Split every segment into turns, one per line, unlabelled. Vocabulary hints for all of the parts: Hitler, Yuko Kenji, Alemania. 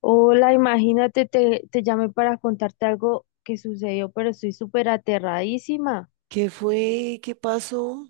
Hola, imagínate, te llamé para contarte algo que sucedió, pero estoy súper aterradísima.
¿Qué fue? ¿Qué pasó?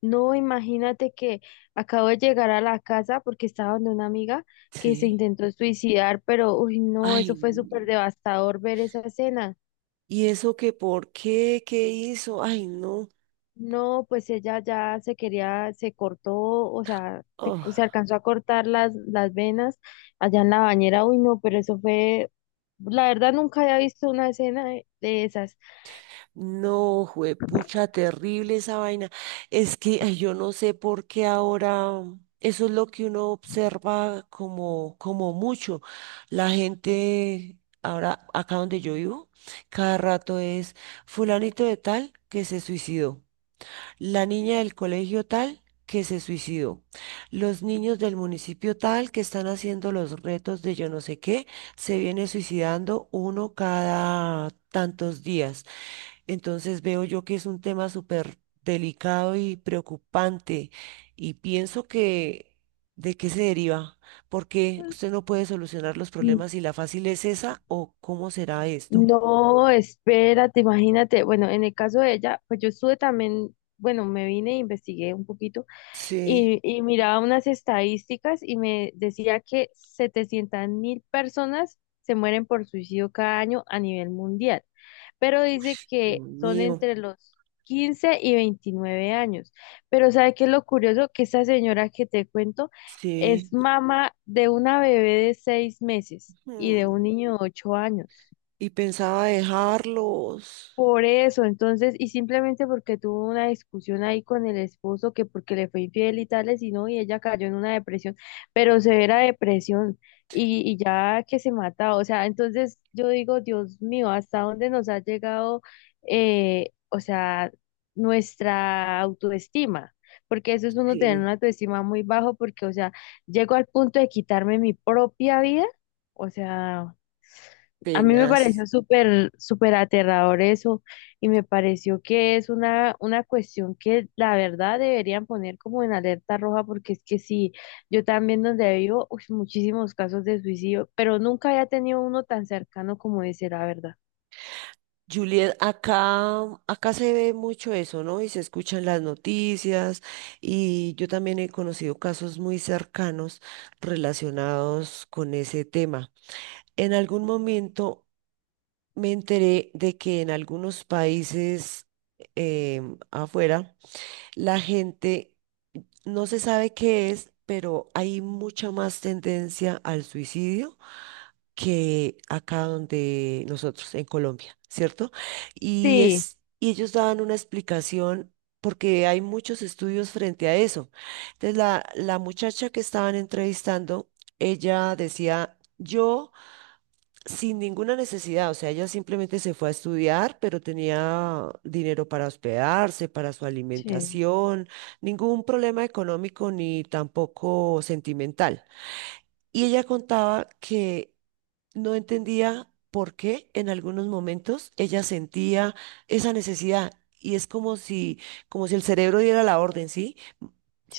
No, imagínate que acabo de llegar a la casa porque estaba donde una amiga que se
Sí.
intentó suicidar, pero uy, no, eso
Ay,
fue
no.
súper devastador ver esa escena.
¿Y eso qué, por qué? ¿Qué hizo? Ay, no.
No, pues ella ya se quería, se cortó, o sea, se
Ah,
alcanzó a cortar las venas allá en la bañera. Uy, no, pero eso fue, la verdad nunca había visto una escena de esas.
no, juepucha, terrible esa vaina. Es que ay, yo no sé por qué ahora. Eso es lo que uno observa como mucho. La gente, ahora acá donde yo vivo, cada rato es fulanito de tal que se suicidó, la niña del colegio tal que se suicidó, los niños del municipio tal que están haciendo los retos de yo no sé qué, se viene suicidando uno cada tantos días. Entonces veo yo que es un tema súper delicado y preocupante y pienso que ¿de qué se deriva? Porque usted no puede solucionar los problemas y la fácil es esa, ¿o cómo será esto?
No, espérate, imagínate. Bueno, en el caso de ella, pues yo estuve también, bueno, me vine e investigué un poquito
Sí,
y miraba unas estadísticas y me decía que 700.000 personas se mueren por suicidio cada año a nivel mundial, pero dice
Dios
que son
mío,
entre los 15 y 29 años. Pero ¿sabe qué es lo curioso? Que esa señora que te cuento
sí.
es mamá de una bebé de 6 meses y de un
Mm.
niño de 8 años.
Y pensaba dejarlos.
Por eso, entonces, y simplemente porque tuvo una discusión ahí con el esposo, que porque le fue infiel y tales, y no, y ella cayó en una depresión, pero severa depresión, y ya que se mata, o sea, entonces yo digo, Dios mío, ¿hasta dónde nos ha llegado, o sea, nuestra autoestima? Porque eso es uno tener
Sí.
una autoestima muy bajo, porque, o sea, llego al punto de quitarme mi propia vida, o sea. A mí me
Penas.
pareció súper, súper aterrador eso y me pareció que es una cuestión que la verdad deberían poner como en alerta roja porque es que sí, yo también donde vivo, uy, muchísimos casos de suicidio, pero nunca había tenido uno tan cercano como ese, la verdad.
Juliet, acá se ve mucho eso, ¿no? Y se escuchan las noticias, y yo también he conocido casos muy cercanos relacionados con ese tema. En algún momento me enteré de que en algunos países, afuera, la gente, no se sabe qué es, pero hay mucha más tendencia al suicidio que acá donde nosotros, en Colombia, ¿cierto? Y
Sí,
es, y ellos daban una explicación porque hay muchos estudios frente a eso. Entonces, la muchacha que estaban entrevistando, ella decía, yo sin ninguna necesidad, o sea, ella simplemente se fue a estudiar, pero tenía dinero para hospedarse, para su
sí,
alimentación, ningún problema económico ni tampoco sentimental. Y ella contaba que no entendía por qué en algunos momentos ella sentía esa necesidad, y es como si el cerebro diera la orden, ¿sí?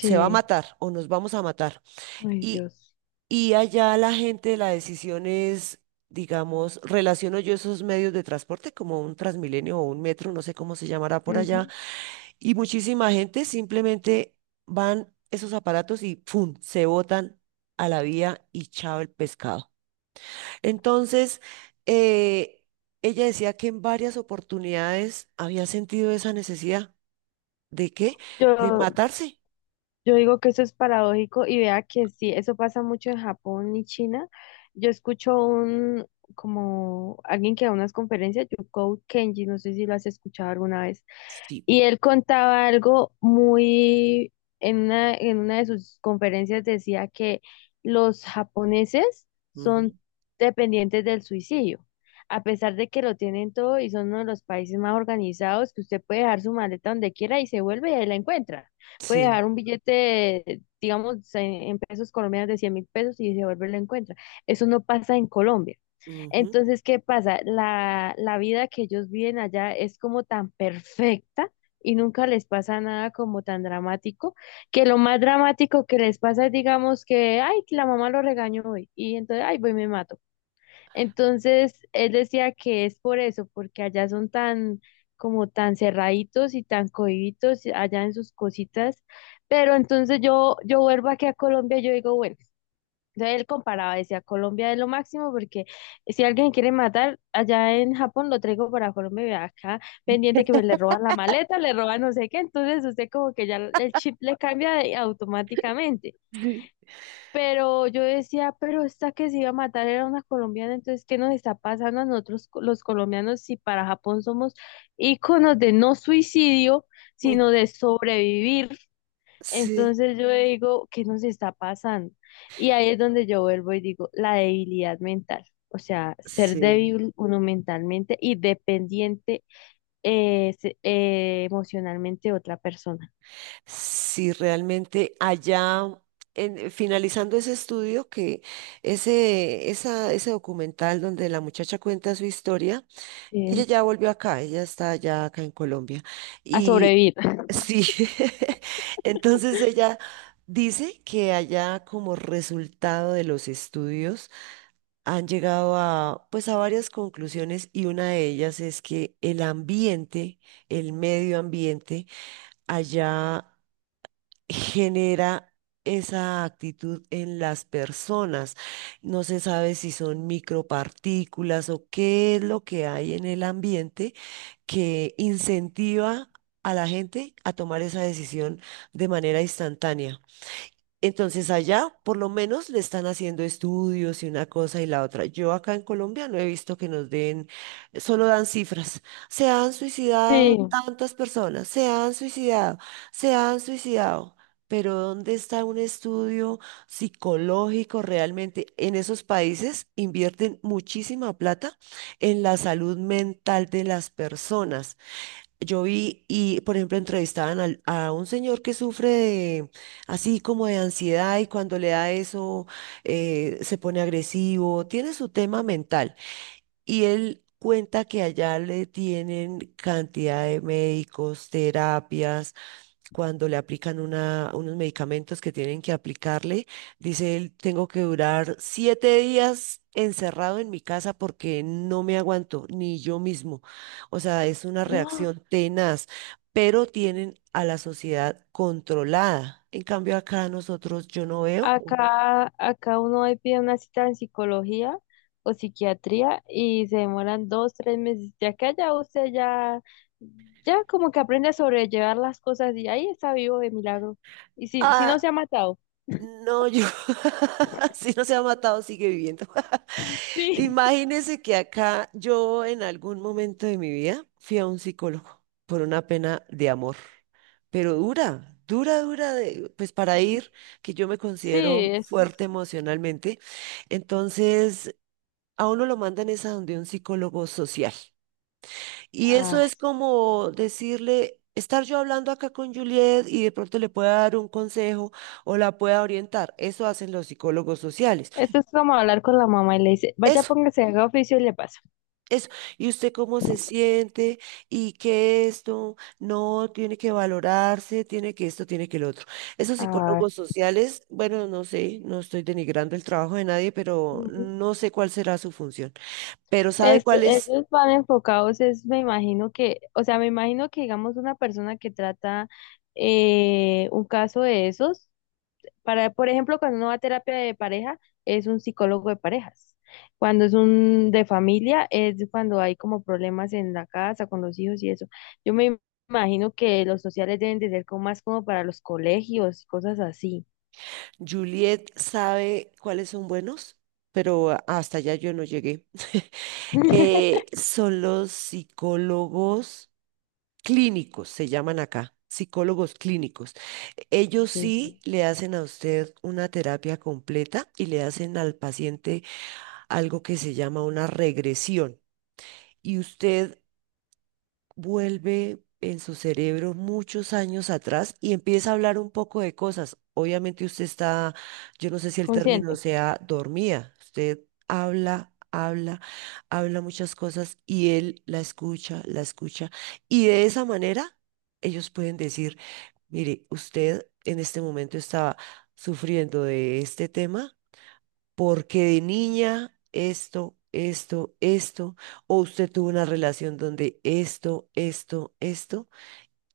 Se va a matar o nos vamos a matar.
ay
Y,
Dios.
y allá la gente, la decisión es, digamos, relaciono yo esos medios de transporte como un Transmilenio o un metro, no sé cómo se llamará por allá,
Ujú.
y muchísima gente simplemente van esos aparatos y ¡pum!, se botan a la vía y chao el pescado. Entonces, eh, ella decía que en varias oportunidades había sentido esa necesidad. ¿De qué? De
Yo,
matarse.
Yo digo que eso es paradójico y vea que sí, eso pasa mucho en Japón y China. Yo escucho un, como alguien que da unas conferencias, Yuko Kenji, no sé si lo has escuchado alguna vez.
Sí.
Y él contaba algo muy, en una de sus conferencias decía que los japoneses son
Ujú.
dependientes del suicidio, a pesar de que lo tienen todo y son uno de los países más organizados, que usted puede dejar su maleta donde quiera y se vuelve y ahí la encuentra. Puede
Sí.
dejar un billete, digamos, en pesos colombianos de 100.000 pesos y se vuelve y la encuentra. Eso no pasa en Colombia.
Ujú.
Entonces, ¿qué pasa? La vida que ellos viven allá es como tan perfecta y nunca les pasa nada como tan dramático, que lo más dramático que les pasa es, digamos, que, ay, que la mamá lo regañó hoy y entonces, ay, voy, y me mato. Entonces, él decía que es por eso, porque allá son tan, como tan cerraditos y tan cohibitos allá en sus cositas, pero entonces yo vuelvo aquí a Colombia y yo digo, bueno. Entonces él comparaba, decía, Colombia es lo máximo porque si alguien quiere matar allá en Japón, lo traigo para Colombia y acá pendiente que me le roban la maleta, le roban no sé qué, entonces usted como que ya el chip le cambia automáticamente.
Sí.
Pero yo decía, pero esta que se iba a matar era una colombiana, entonces ¿qué nos está pasando a nosotros los colombianos si para Japón somos íconos de no suicidio,
Mm,
sino de sobrevivir?
sí,
Entonces yo digo, ¿qué nos está pasando? Y ahí es donde yo vuelvo y digo, la debilidad mental. O sea, ser
sí.
débil uno mentalmente y dependiente emocionalmente de otra persona.
Sí, realmente allá, finalizando ese estudio, que ese documental donde la muchacha cuenta su historia, ella
Sí.
ya volvió acá, ella está ya acá en Colombia.
A
Y
sobrevivir.
sí, entonces ella dice que allá, como resultado de los estudios, han llegado a pues a varias conclusiones, y una de ellas es que el ambiente, el medio ambiente allá, genera esa actitud en las personas. No se sabe si son micropartículas o qué es lo que hay en el ambiente que incentiva a la gente a tomar esa decisión de manera instantánea. Entonces allá por lo menos le están haciendo estudios y una cosa y la otra. Yo acá en Colombia no he visto que nos den, solo dan cifras. Se han suicidado
Sí.
tantas personas, se han suicidado, se han suicidado. Pero ¿dónde está un estudio psicológico realmente? En esos países invierten muchísima plata en la salud mental de las personas. Yo vi y, por ejemplo, entrevistaban a un señor que sufre de, así como de ansiedad, y cuando le da eso se pone agresivo, tiene su tema mental, y él cuenta que allá le tienen cantidad de médicos, terapias, cuando le aplican unos medicamentos que tienen que aplicarle, dice él, tengo que durar 7 días encerrado en mi casa porque no me aguanto ni yo mismo. O sea, es una reacción tenaz, pero tienen a la sociedad controlada. En cambio, acá nosotros yo no veo.
Acá, acá uno ahí pide una cita en psicología o psiquiatría y se demoran 2, 3 meses. Ya que allá usted ya, ya como que aprende a sobrellevar las cosas y ahí está vivo de milagro. Y si no se
Ah,
ha matado.
no, yo, si no se ha matado, sigue viviendo.
Sí.
Imagínese que acá yo en algún momento de mi vida fui a un psicólogo por una pena de amor, pero pues para ir, que yo me
Sí,
considero
eso
fuerte
es.
emocionalmente, entonces a uno lo mandan es a donde un psicólogo social. Y eso
Ah,
es como decirle... Estar yo hablando acá con Juliet y de pronto le pueda dar un consejo o la pueda orientar. Eso hacen los psicólogos sociales.
esto es como hablar con la mamá y le dice, vaya,
Es
póngase, haga oficio y le pasa.
Eso, y usted cómo se siente, y que esto no tiene que valorarse, tiene que esto, tiene que el otro. Esos
Ah,
psicólogos sociales, bueno, no sé, no estoy denigrando el trabajo de nadie, pero no sé cuál será su función. Pero sabe
es,
cuáles,
ellos van enfocados, es, me imagino que, o sea, me imagino que digamos una persona que trata un caso de esos, para, por ejemplo, cuando uno va a terapia de pareja, es un psicólogo de parejas. Cuando es un de familia, es cuando hay como problemas en la casa, con los hijos y eso. Yo me imagino que los sociales deben de ser como más como para los colegios y cosas así.
Juliet sabe cuáles son buenos, pero hasta allá yo no llegué. Son los psicólogos clínicos, se llaman acá, psicólogos clínicos. Ellos
Sí,
sí le hacen a usted una terapia completa y le hacen al paciente algo que se llama una regresión. Y usted vuelve en su cerebro muchos años atrás y empieza a hablar un poco de cosas. Obviamente usted está, yo no sé si el término
consciente.
sea dormida, usted habla, habla, habla muchas cosas y él la escucha, la escucha. Y de esa manera ellos pueden decir, mire, usted en este momento estaba sufriendo de este tema porque de niña esto, esto, esto, o usted tuvo una relación donde esto,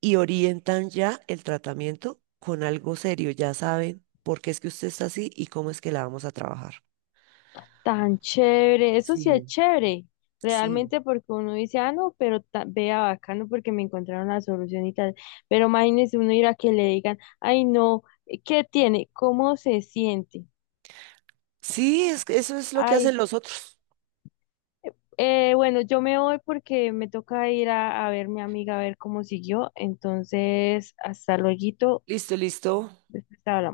y orientan ya el tratamiento con algo serio, ya saben por qué es que usted está así y cómo es que la vamos a trabajar.
Tan chévere, eso sí es
Sí,
chévere,
sí.
realmente porque uno dice, ah, no, pero vea bacano porque me encontraron la solución y tal, pero imagínese uno ir a que le digan, ay, no, ¿qué tiene? ¿Cómo se siente?
Sí, es que eso es lo que
Ay,
hacen los otros.
bueno, yo me voy porque me toca ir a, ver mi amiga a ver cómo siguió, entonces, hasta luego,
Listo, listo.
después hablamos.